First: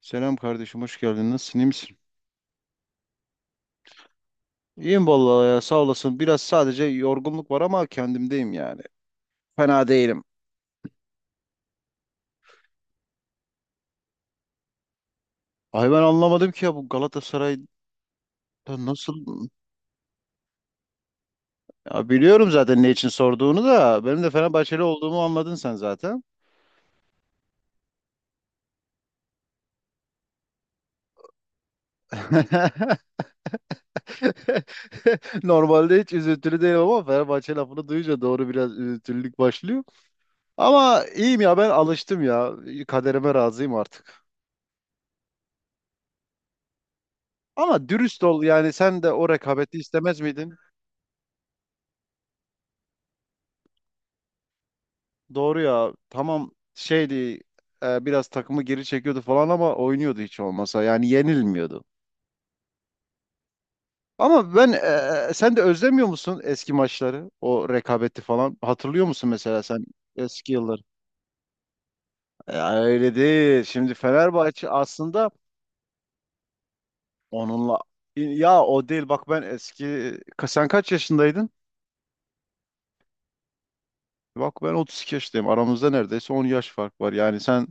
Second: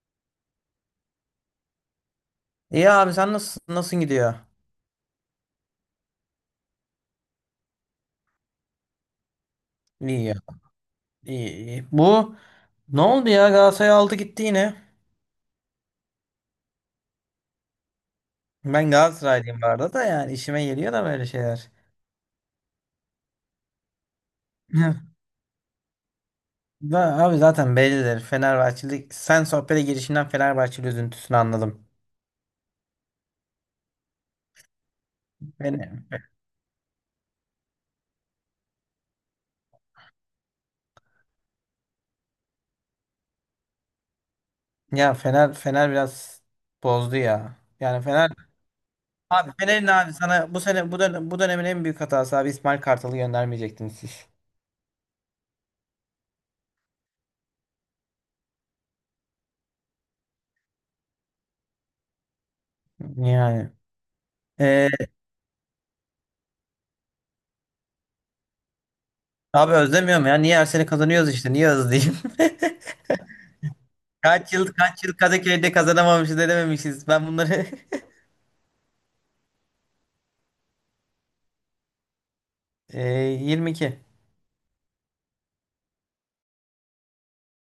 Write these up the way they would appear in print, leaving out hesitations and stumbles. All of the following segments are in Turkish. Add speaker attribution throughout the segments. Speaker 1: Selam kardeşim, hoş geldin. Nasılsın, iyi misin?
Speaker 2: İyi abi sen nasıl gidiyor?
Speaker 1: İyiyim vallahi ya, sağ olasın. Biraz sadece yorgunluk var ama kendimdeyim yani. Fena
Speaker 2: İyi
Speaker 1: değilim.
Speaker 2: ya. İyi, iyi. Bu ne oldu ya, Galatasaray aldı gitti yine.
Speaker 1: Ay ben anlamadım ki ya bu Galatasaray'da
Speaker 2: Ben
Speaker 1: nasıl...
Speaker 2: Galatasaraylıyım bu arada da, yani işime geliyor da böyle şeyler.
Speaker 1: Ya biliyorum zaten ne için sorduğunu da. Benim de Fenerbahçeli
Speaker 2: Hı.
Speaker 1: olduğumu anladın sen zaten.
Speaker 2: Da, abi zaten bellidir. Fenerbahçeli, sen sohbete girişinden Fenerbahçeli üzüntüsünü anladım. Beni,
Speaker 1: Normalde hiç üzüntülü değilim ama Fenerbahçe lafını duyunca doğru biraz üzüntülülük başlıyor. Ama iyiyim ya ben alıştım ya. Kaderime razıyım artık.
Speaker 2: ya Fener biraz bozdu ya.
Speaker 1: Ama
Speaker 2: Yani
Speaker 1: dürüst
Speaker 2: Fener
Speaker 1: ol yani sen de o
Speaker 2: abi,
Speaker 1: rekabeti
Speaker 2: Fener'in abi
Speaker 1: istemez miydin?
Speaker 2: sana bu sene bu dönem, bu dönemin en büyük hatası, abi İsmail Kartal'ı göndermeyecektiniz siz.
Speaker 1: Doğru ya. Tamam şeydi, biraz takımı geri çekiyordu falan ama oynuyordu hiç olmasa. Yani yenilmiyordu.
Speaker 2: Yani.
Speaker 1: Ama ben
Speaker 2: Ee,
Speaker 1: sen de özlemiyor musun eski maçları? O rekabeti falan. Hatırlıyor musun mesela
Speaker 2: abi
Speaker 1: sen
Speaker 2: özlemiyorum ya.
Speaker 1: eski
Speaker 2: Niye her
Speaker 1: yılları?
Speaker 2: sene kazanıyoruz işte. Niye özleyeyim?
Speaker 1: Ya öyle değil. Şimdi
Speaker 2: Kaç yıl
Speaker 1: Fenerbahçe
Speaker 2: kaç yıl
Speaker 1: aslında
Speaker 2: Kadıköy'de kazanamamışız edememişiz. Ben bunları
Speaker 1: onunla, ya o değil. Bak ben eski, sen kaç yaşındaydın?
Speaker 2: Ee, 22.
Speaker 1: Bak ben 32 yaşındayım. Aramızda neredeyse 10 yaş fark var. Yani sen,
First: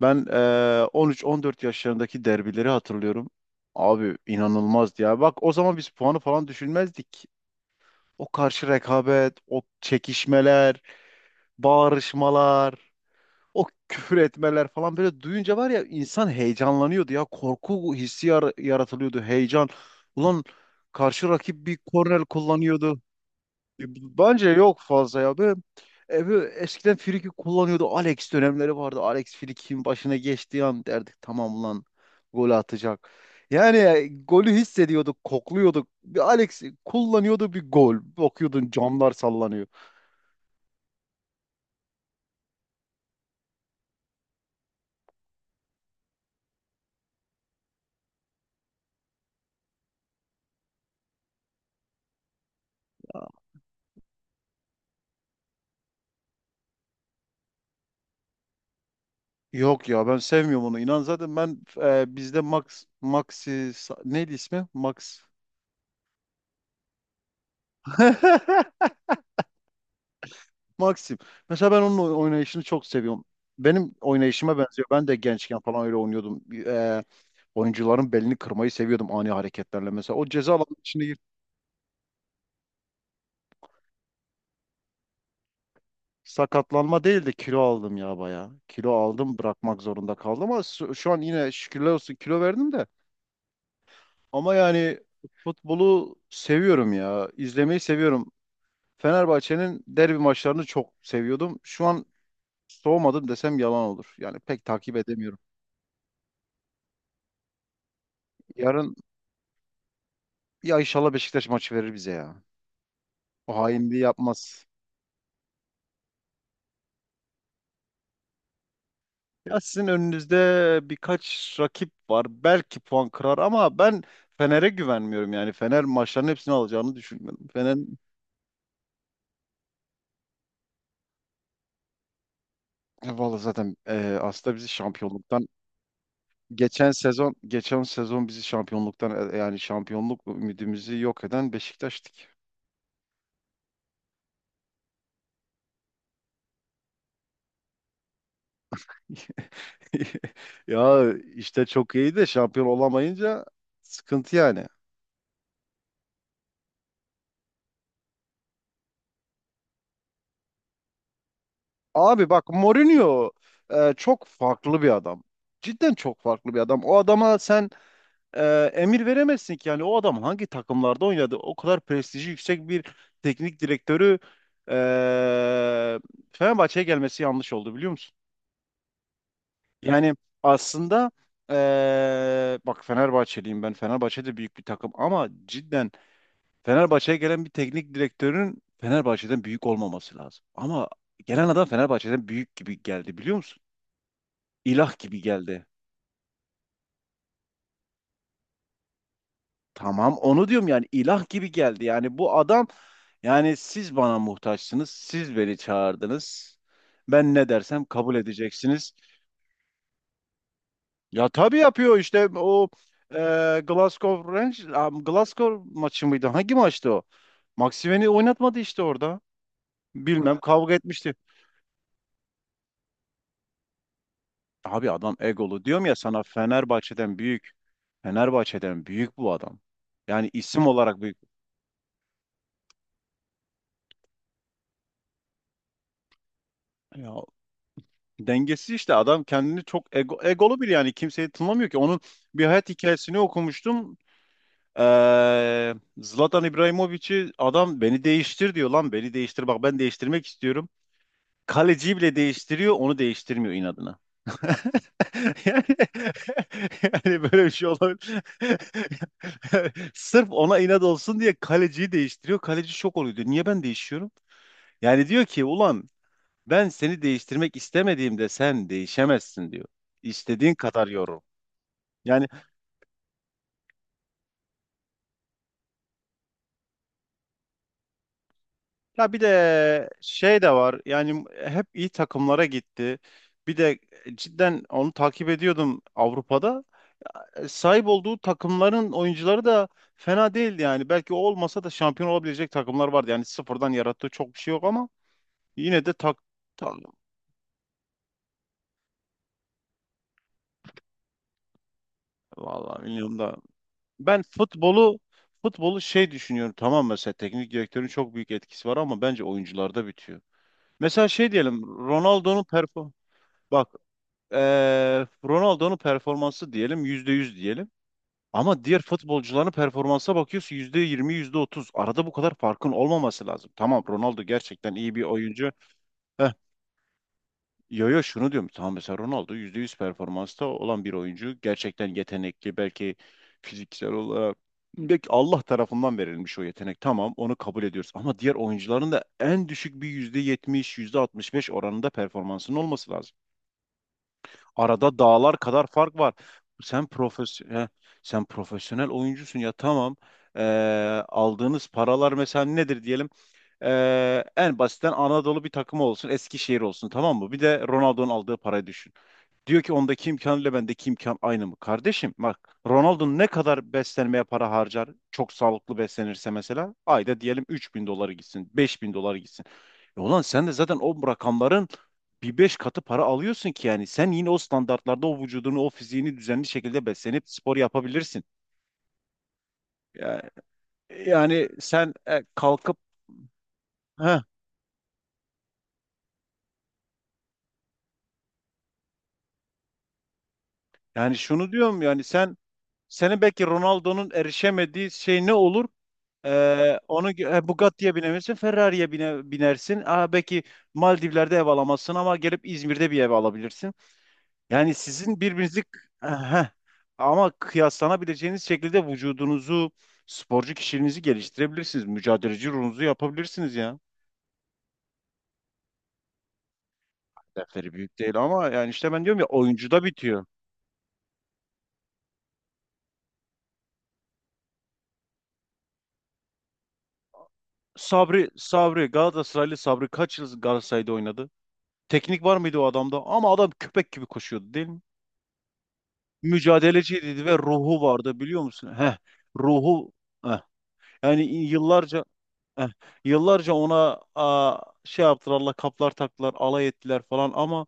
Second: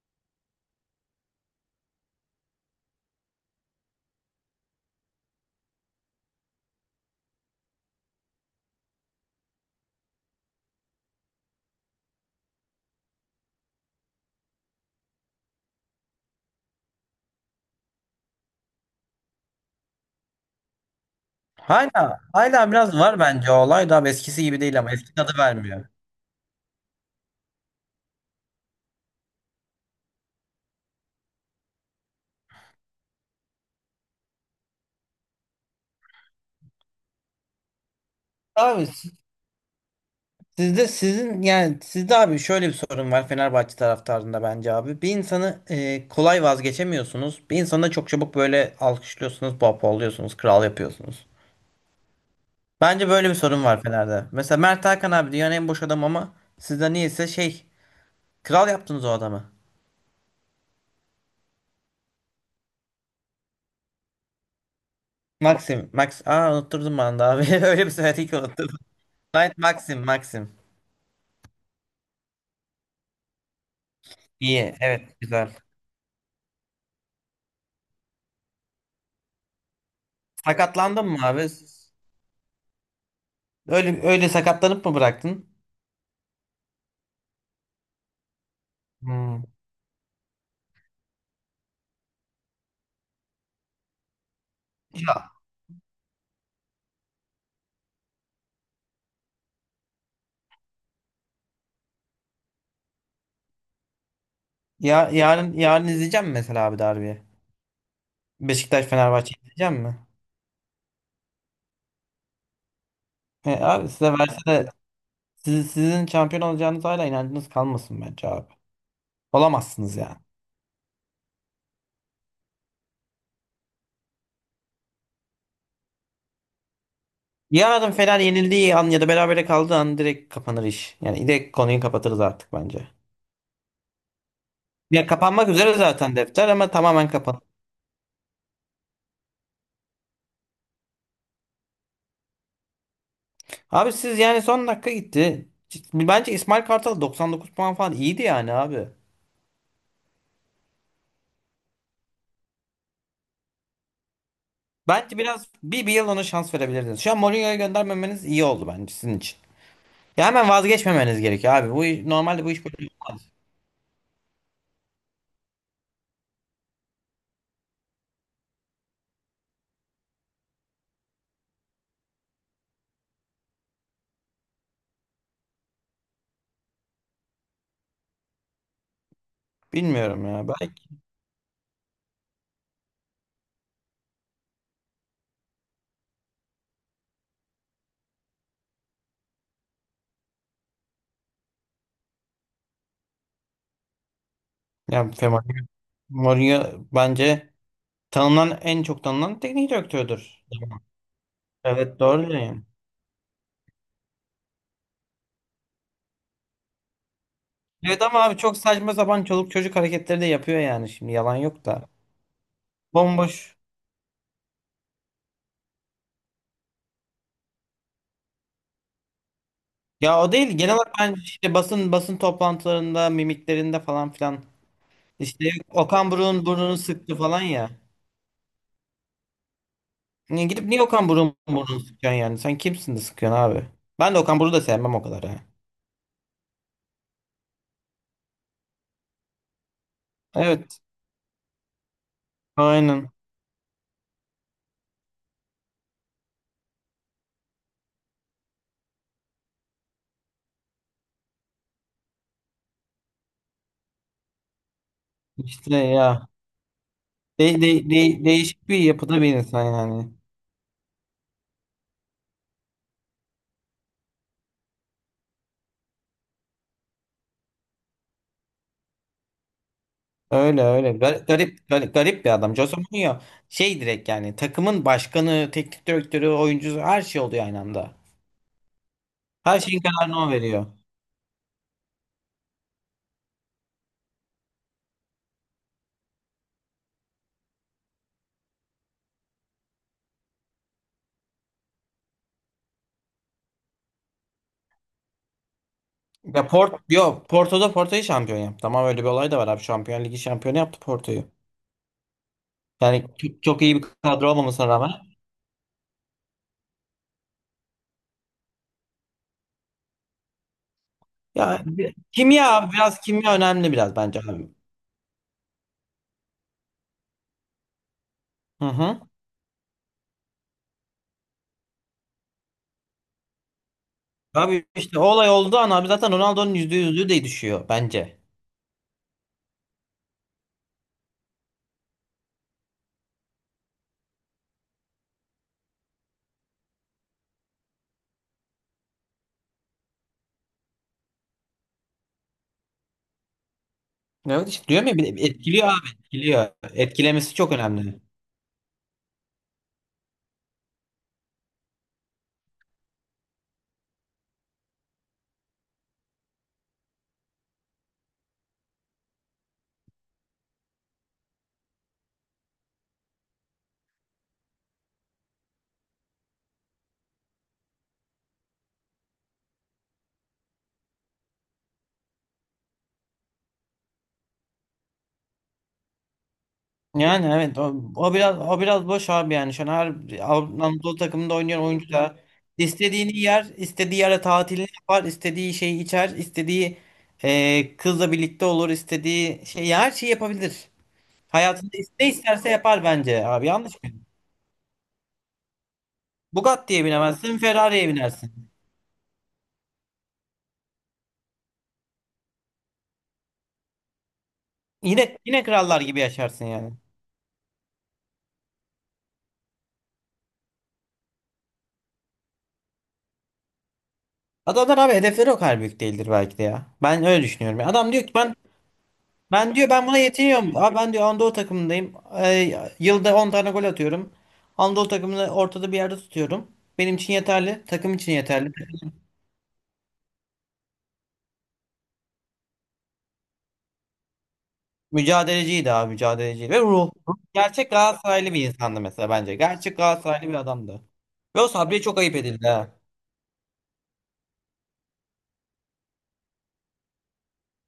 Speaker 1: ben 13-14 yaşlarındaki derbileri hatırlıyorum. Abi inanılmazdı ya. Bak o zaman biz puanı falan düşünmezdik. O karşı rekabet, o çekişmeler, bağırışmalar, o küfür etmeler falan böyle duyunca var ya, insan heyecanlanıyordu ya. Korku hissi yaratılıyordu, heyecan. Ulan karşı rakip bir
Speaker 2: Hala
Speaker 1: korner
Speaker 2: hala biraz
Speaker 1: kullanıyordu.
Speaker 2: var bence, o olay da eskisi
Speaker 1: Bence
Speaker 2: gibi
Speaker 1: yok
Speaker 2: değil, ama eski
Speaker 1: fazla
Speaker 2: tadı
Speaker 1: ya. Böyle,
Speaker 2: vermiyor.
Speaker 1: e, böyle eskiden Friki kullanıyordu. Alex dönemleri vardı. Alex Friki'nin başına geçtiği an derdik, tamam lan, gol atacak. Yani golü hissediyorduk, kokluyorduk. Bir Alex kullanıyordu, bir gol. Bakıyordun
Speaker 2: Abi
Speaker 1: camlar sallanıyor.
Speaker 2: sizde, sizin yani, sizde abi şöyle bir sorun var Fenerbahçe taraftarında bence abi. Bir insanı kolay vazgeçemiyorsunuz. Bir insanı da çok çabuk böyle alkışlıyorsunuz, pohpohluyorsunuz, kral yapıyorsunuz. Bence böyle bir sorun var Fener'de. Mesela Mert Hakan abi dünyanın en boş adam, ama sizde niyeyse şey, kral yaptınız o adamı.
Speaker 1: Yok ya, ben sevmiyorum onu. İnan zaten ben bizde Max, Maxi, neydi ismi? Max.
Speaker 2: Maxim. Max. Aa, unutturdum ben de abi. Öyle bir söyledi ki unuttum. Knight Maxim. Maxim.
Speaker 1: Maxim. Mesela ben onun oynayışını çok seviyorum. Benim oynayışıma
Speaker 2: İyi.
Speaker 1: benziyor. Ben
Speaker 2: Evet.
Speaker 1: de
Speaker 2: Güzel.
Speaker 1: gençken falan öyle oynuyordum. Oyuncuların belini kırmayı seviyordum ani hareketlerle. Mesela o ceza alanı içinde,
Speaker 2: Sakatlandın mı abi? Öyle öyle sakatlanıp mı bıraktın?
Speaker 1: sakatlanma değil de kilo aldım ya baya. Kilo aldım,
Speaker 2: Hmm.
Speaker 1: bırakmak zorunda kaldım, ama şu an yine şükürler olsun kilo verdim de. Ama yani
Speaker 2: Ya.
Speaker 1: futbolu seviyorum ya. İzlemeyi seviyorum. Fenerbahçe'nin derbi maçlarını çok seviyordum. Şu an soğumadım desem yalan olur. Yani pek takip
Speaker 2: Ya
Speaker 1: edemiyorum.
Speaker 2: yarın izleyeceğim mi mesela abi derbi? Beşiktaş
Speaker 1: Yarın,
Speaker 2: Fenerbahçe izleyeceğim mi?
Speaker 1: ya inşallah Beşiktaş maçı verir bize ya.
Speaker 2: E,
Speaker 1: O
Speaker 2: abi
Speaker 1: hainliği
Speaker 2: size verse
Speaker 1: yapmaz.
Speaker 2: de sizin şampiyon olacağınız hala inancınız kalmasın bence abi.
Speaker 1: Ya sizin
Speaker 2: Olamazsınız yani.
Speaker 1: önünüzde birkaç rakip var. Belki puan kırar ama ben Fener'e güvenmiyorum yani. Fener maçların hepsini alacağını düşünmüyorum. Fener.
Speaker 2: Yarın Fener yenildiği an ya da berabere kaldığı an direkt kapanır iş. Yani direkt konuyu kapatırız artık bence.
Speaker 1: Vallahi zaten aslında bizi
Speaker 2: Ya,
Speaker 1: şampiyonluktan,
Speaker 2: kapanmak üzere zaten defter, ama
Speaker 1: geçen
Speaker 2: tamamen
Speaker 1: sezon
Speaker 2: kapan.
Speaker 1: geçen sezon bizi şampiyonluktan yani şampiyonluk ümidimizi yok eden Beşiktaş'tık.
Speaker 2: Abi siz yani son dakika gitti. Bence İsmail Kartal 99 puan falan iyiydi yani abi.
Speaker 1: Ya işte çok iyi de şampiyon olamayınca sıkıntı yani.
Speaker 2: Bence biraz bir yıl ona şans verebilirdiniz. Şu an Mourinho'ya göndermemeniz iyi oldu bence sizin için. Ya, hemen vazgeçmemeniz gerekiyor abi. Bu iş-
Speaker 1: Abi
Speaker 2: normalde
Speaker 1: bak,
Speaker 2: bu iş böyle olmaz.
Speaker 1: Mourinho çok farklı bir adam. Cidden çok farklı bir adam. O adama sen emir veremezsin ki. Yani o adam hangi takımlarda oynadı? O kadar prestiji yüksek bir teknik direktörü e, Fenerbahçe'ye gelmesi yanlış oldu, biliyor musun? Yani
Speaker 2: Bilmiyorum ya. Belki.
Speaker 1: aslında e, bak, Fenerbahçeliyim ben. Fenerbahçe de büyük bir takım ama cidden Fenerbahçe'ye gelen bir teknik direktörün Fenerbahçe'den büyük olmaması lazım. Ama gelen adam Fenerbahçe'den büyük gibi geldi, biliyor musun? İlah
Speaker 2: Ya
Speaker 1: gibi geldi.
Speaker 2: Mourinho bence en çok tanınan teknik
Speaker 1: Tamam
Speaker 2: direktördür.
Speaker 1: onu diyorum yani, ilah gibi geldi.
Speaker 2: Evet,
Speaker 1: Yani
Speaker 2: doğru
Speaker 1: bu
Speaker 2: diyorsun.
Speaker 1: adam, yani siz bana muhtaçsınız. Siz beni çağırdınız. Ben ne dersem
Speaker 2: Evet
Speaker 1: kabul
Speaker 2: ama abi çok
Speaker 1: edeceksiniz.
Speaker 2: saçma sapan çoluk çocuk hareketleri de yapıyor yani, şimdi
Speaker 1: Ya
Speaker 2: yalan
Speaker 1: tabii
Speaker 2: yok da.
Speaker 1: yapıyor işte o, e,
Speaker 2: Bomboş.
Speaker 1: Glasgow Rangers, Glasgow maçı mıydı? Hangi maçtı o? Maximen'i oynatmadı işte orada.
Speaker 2: Ya o
Speaker 1: Bilmem,
Speaker 2: değil.
Speaker 1: kavga
Speaker 2: Genel olarak ben
Speaker 1: etmişti.
Speaker 2: işte basın toplantılarında, mimiklerinde falan filan.
Speaker 1: Abi adam
Speaker 2: İşte
Speaker 1: egolu. Diyorum ya
Speaker 2: Okan
Speaker 1: sana,
Speaker 2: Buruk'un burnunu sıktı
Speaker 1: Fenerbahçe'den
Speaker 2: falan
Speaker 1: büyük.
Speaker 2: ya.
Speaker 1: Fenerbahçe'den büyük bu adam. Yani
Speaker 2: Niye gidip
Speaker 1: isim
Speaker 2: niye
Speaker 1: olarak
Speaker 2: Okan
Speaker 1: büyük.
Speaker 2: Buruk'un burnunu sıkıyorsun yani? Sen kimsin de sıkıyorsun abi? Ben de Okan Buruk'u da sevmem o kadar ha.
Speaker 1: Ya, dengesiz işte adam, kendini çok egolu bir,
Speaker 2: Evet.
Speaker 1: yani kimseyi tınlamıyor ki. Onun bir hayat
Speaker 2: Aynen.
Speaker 1: hikayesini okumuştum. Zlatan İbrahimovic'i, adam beni değiştir diyor, lan beni değiştir bak, ben değiştirmek istiyorum. Kaleciyi bile değiştiriyor, onu değiştirmiyor inadına. Yani,
Speaker 2: İşte ya.
Speaker 1: yani, böyle bir
Speaker 2: De,
Speaker 1: şey
Speaker 2: de,
Speaker 1: olabilir.
Speaker 2: de- değişik bir yapıda bir insan yani.
Speaker 1: Sırf ona inat olsun diye kaleciyi değiştiriyor. Kaleci şok oluyor, diyor niye ben değişiyorum? Yani diyor ki, ulan ben seni değiştirmek istemediğimde sen değişemezsin diyor. İstediğin
Speaker 2: Öyle
Speaker 1: kadar
Speaker 2: öyle.
Speaker 1: yorum.
Speaker 2: Garip, garip, garip
Speaker 1: Yani
Speaker 2: bir adam. Jose Mourinho şey, direkt yani takımın başkanı, teknik direktörü, oyuncusu, her şey oluyor aynı anda.
Speaker 1: ya, bir
Speaker 2: Her şeyin
Speaker 1: de
Speaker 2: kararını o
Speaker 1: şey de
Speaker 2: veriyor.
Speaker 1: var. Yani hep iyi takımlara gitti. Bir de cidden onu takip ediyordum Avrupa'da. Sahip olduğu takımların oyuncuları da fena değildi yani. Belki o olmasa da şampiyon olabilecek takımlar vardı. Yani sıfırdan yarattığı çok bir şey yok ama yine de, tak,
Speaker 2: Ya
Speaker 1: tak
Speaker 2: yok, Porto'da Porto'yu şampiyon yaptı. Ama öyle bir olay da var abi. Şampiyon Ligi şampiyonu yaptı Porto'yu.
Speaker 1: vallahi
Speaker 2: Yani
Speaker 1: bilmiyorum da.
Speaker 2: çok, çok iyi bir
Speaker 1: Ben
Speaker 2: kadro olmamasına rağmen.
Speaker 1: futbolu şey düşünüyorum, tamam mesela teknik direktörün çok büyük etkisi var ama bence oyuncularda bitiyor. Mesela şey diyelim,
Speaker 2: Ya
Speaker 1: Ronaldo'nun
Speaker 2: kimya abi, biraz kimya
Speaker 1: bak,
Speaker 2: önemli biraz bence abi.
Speaker 1: Ronaldo'nun performansı diyelim %100 diyelim. Ama
Speaker 2: Hı
Speaker 1: diğer
Speaker 2: hı.
Speaker 1: futbolcuların performansa bakıyorsun %20, yüzde otuz. Arada bu kadar farkın olmaması lazım. Tamam, Ronaldo
Speaker 2: Abi
Speaker 1: gerçekten iyi
Speaker 2: işte
Speaker 1: bir
Speaker 2: o olay
Speaker 1: oyuncu.
Speaker 2: olduğu an abi zaten
Speaker 1: Heh,
Speaker 2: Ronaldo'nun yüzde yüzlüğü de düşüyor
Speaker 1: yo yo,
Speaker 2: bence.
Speaker 1: şunu diyorum. Tamam mesela Ronaldo %100 performansta olan bir oyuncu. Gerçekten yetenekli, belki fiziksel olarak. Belki Allah tarafından verilmiş o yetenek. Tamam onu kabul ediyoruz. Ama diğer oyuncuların da en düşük bir yüzde yetmiş, yüzde altmış beş oranında performansının olması lazım.
Speaker 2: Evet işte diyorum
Speaker 1: Arada
Speaker 2: ya, de
Speaker 1: dağlar kadar
Speaker 2: etkiliyor abi,
Speaker 1: fark var.
Speaker 2: etkiliyor.
Speaker 1: Sen
Speaker 2: Etkilemesi çok
Speaker 1: profesyonel,
Speaker 2: önemli.
Speaker 1: sen profesyonel oyuncusun ya, tamam. Ee, Aldığınız paralar mesela nedir diyelim? En basitten Anadolu bir takımı olsun, Eskişehir olsun, tamam mı? Bir de Ronaldo'nun aldığı parayı düşün. Diyor ki, ondaki imkanıyla bendeki imkan aynı mı? Kardeşim bak, Ronaldo ne kadar beslenmeye para harcar? Çok sağlıklı beslenirse mesela ayda diyelim 3.000 doları gitsin, 5.000 doları gitsin. E ulan sen de zaten o rakamların bir beş katı para alıyorsun ki, yani sen yine o standartlarda o vücudunu, o fiziğini düzenli şekilde
Speaker 2: Yani
Speaker 1: beslenip spor
Speaker 2: evet, o
Speaker 1: yapabilirsin.
Speaker 2: biraz, o biraz boş abi yani. Şu an her
Speaker 1: Yani,
Speaker 2: Anadolu takımında
Speaker 1: yani,
Speaker 2: oynayan oyuncu
Speaker 1: sen
Speaker 2: da
Speaker 1: kalkıp,
Speaker 2: istediğini yer, istediği
Speaker 1: heh,
Speaker 2: yere tatilini yapar, istediği şeyi içer, istediği kızla birlikte olur, istediği şey, ya her şeyi yapabilir.
Speaker 1: yani şunu
Speaker 2: Hayatında
Speaker 1: diyorum, yani
Speaker 2: ne isterse yapar
Speaker 1: senin
Speaker 2: bence
Speaker 1: belki
Speaker 2: abi. Yanlış mı?
Speaker 1: Ronaldo'nun erişemediği şey ne olur?
Speaker 2: Bugatti'ye
Speaker 1: Onu,
Speaker 2: binemezsin, Ferrari'ye
Speaker 1: Bugatti'ye binebilirsin,
Speaker 2: binersin.
Speaker 1: Ferrari'ye binersin. Belki Maldivler'de ev alamazsın ama gelip İzmir'de bir ev alabilirsin. Yani
Speaker 2: Yine
Speaker 1: sizin
Speaker 2: yine
Speaker 1: birbirinizi.
Speaker 2: krallar gibi yaşarsın
Speaker 1: Heh.
Speaker 2: yani.
Speaker 1: Ama kıyaslanabileceğiniz şekilde vücudunuzu, sporcu kişiliğinizi geliştirebilirsiniz. Mücadeleci ruhunuzu yapabilirsiniz ya.
Speaker 2: Adamlar abi, hedefleri o kadar büyük değildir belki de ya. Ben öyle düşünüyorum.
Speaker 1: Hedefleri
Speaker 2: Adam
Speaker 1: büyük
Speaker 2: diyor ki
Speaker 1: değil,
Speaker 2: ben.
Speaker 1: ama yani işte ben diyorum ya,
Speaker 2: Ben diyor,
Speaker 1: oyuncuda
Speaker 2: ben buna
Speaker 1: bitiyor.
Speaker 2: yetiniyorum. Abi ben diyor, Anadolu takımındayım. Yılda 10 tane gol atıyorum. Anadolu takımını ortada bir yerde tutuyorum. Benim için yeterli. Takım için
Speaker 1: Sabri,
Speaker 2: yeterli.
Speaker 1: Sabri, Galatasaraylı Sabri kaç yıl Galatasaray'da oynadı? Teknik var mıydı o adamda? Ama adam köpek gibi koşuyordu, değil mi?
Speaker 2: Mücadeleciydi abi, mücadeleci. Ve ruh.
Speaker 1: Mücadeleciydi ve
Speaker 2: Gerçek
Speaker 1: ruhu vardı,
Speaker 2: Galatasaraylı
Speaker 1: biliyor
Speaker 2: bir
Speaker 1: musun?
Speaker 2: insandı
Speaker 1: Heh,
Speaker 2: mesela bence. Gerçek
Speaker 1: ruhu,
Speaker 2: Galatasaraylı bir
Speaker 1: heh.
Speaker 2: adamdı.
Speaker 1: Yani
Speaker 2: Ve o Sabri'ye çok
Speaker 1: yıllarca,
Speaker 2: ayıp edildi
Speaker 1: heh,
Speaker 2: ha.
Speaker 1: yıllarca ona şey yaptılar, Allah kaplar taktılar, alay ettiler falan ama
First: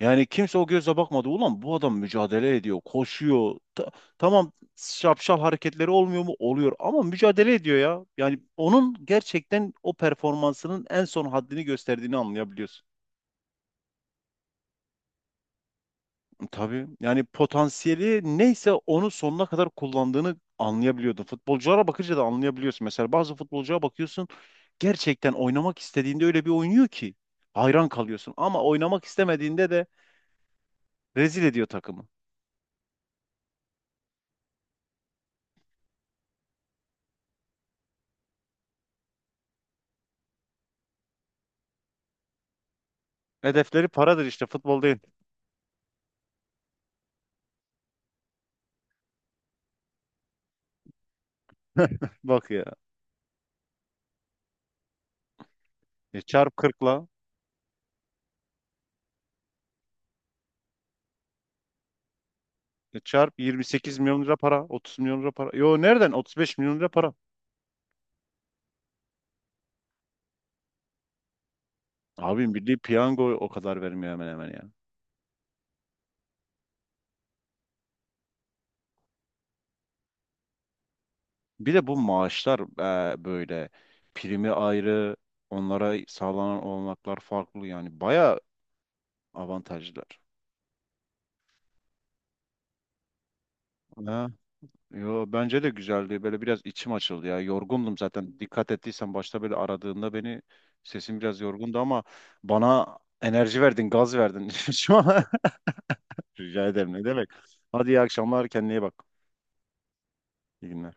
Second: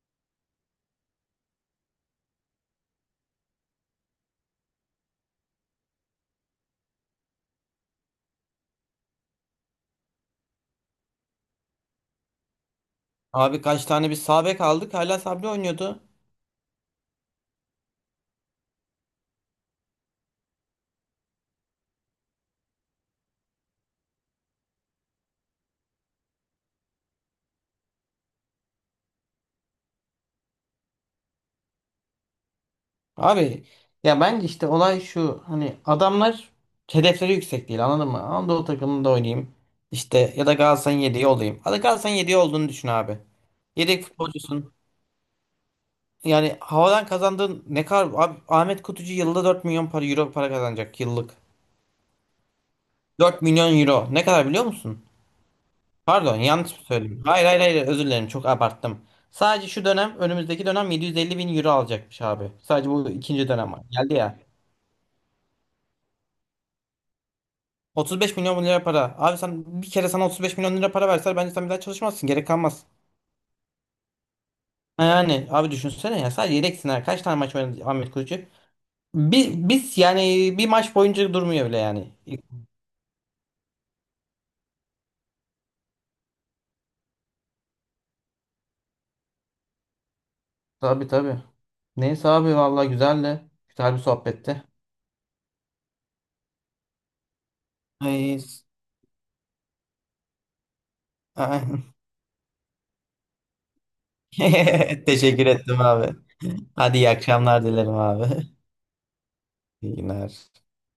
Speaker 1: yani kimse o gözle bakmadı. Ulan bu adam mücadele ediyor, koşuyor. Tamam, şapşal hareketleri olmuyor mu? Oluyor, ama mücadele ediyor ya. Yani onun gerçekten o performansının en son haddini gösterdiğini anlayabiliyorsun.
Speaker 2: Abi kaç tane bir sağ bek aldık. Hala Sabri oynuyordu.
Speaker 1: Tabii yani potansiyeli neyse onu sonuna kadar kullandığını anlayabiliyordun. Futbolculara bakınca da anlayabiliyorsun. Mesela bazı futbolcuya bakıyorsun, gerçekten oynamak istediğinde öyle bir oynuyor ki hayran kalıyorsun. Ama oynamak istemediğinde de rezil ediyor takımı.
Speaker 2: Abi ya bence işte olay şu, hani adamlar hedefleri yüksek değil, anladın mı? Anadolu takımında oynayayım işte, ya da Galatasaray'ın yedeği olayım. Hadi Galatasaray'ın yedeği olduğunu düşün abi.
Speaker 1: Hedefleri
Speaker 2: Yedek
Speaker 1: paradır işte,
Speaker 2: futbolcusun.
Speaker 1: futbol değil.
Speaker 2: Yani havadan kazandığın ne kadar abi, Ahmet Kutucu yılda 4 milyon para, euro para kazanacak yıllık.
Speaker 1: Bak ya,
Speaker 2: 4 milyon euro ne kadar biliyor musun? Pardon,
Speaker 1: çarp
Speaker 2: yanlış mı
Speaker 1: 40'la,
Speaker 2: söyledim? Hayır, hayır, hayır, özür dilerim, çok abarttım. Sadece şu dönem, önümüzdeki dönem 750 bin euro alacakmış abi. Sadece bu
Speaker 1: çarp
Speaker 2: ikinci dönem var.
Speaker 1: 28
Speaker 2: Geldi
Speaker 1: milyon lira
Speaker 2: ya.
Speaker 1: para, 30 milyon lira para. Yo, nereden, 35 milyon lira para.
Speaker 2: 35 milyon lira para. Abi sen, bir kere sana 35 milyon lira para verseler, bence sen bir daha çalışmazsın. Gerek
Speaker 1: Abim, Milli
Speaker 2: kalmaz.
Speaker 1: Piyango o kadar vermiyor hemen hemen ya.
Speaker 2: Yani abi düşünsene ya, sadece yedek sınır. Kaç tane maç oynadı Ahmet Kurucu? Biz, yani bir maç boyunca durmuyor
Speaker 1: Bir
Speaker 2: bile
Speaker 1: de bu
Speaker 2: yani.
Speaker 1: maaşlar böyle, primi ayrı, onlara sağlanan olanaklar farklı, yani bayağı avantajlar.
Speaker 2: Tabii, tabii. Neyse abi, vallahi güzeldi. Güzel bir
Speaker 1: Ha,
Speaker 2: sohbetti.
Speaker 1: yo bence de güzeldi. Böyle biraz içim açıldı ya. Yorgundum
Speaker 2: Ay,
Speaker 1: zaten. Dikkat ettiysen başta böyle aradığında beni, sesim biraz yorgundu ama bana enerji verdin, gaz verdin. Şu an-
Speaker 2: Teşekkür ettim abi.
Speaker 1: Rica ederim.
Speaker 2: Hadi
Speaker 1: Ne
Speaker 2: iyi
Speaker 1: demek?
Speaker 2: akşamlar
Speaker 1: Hadi
Speaker 2: dilerim
Speaker 1: iyi
Speaker 2: abi.
Speaker 1: akşamlar. Kendine iyi bak.
Speaker 2: İyi günler.
Speaker 1: İyi günler.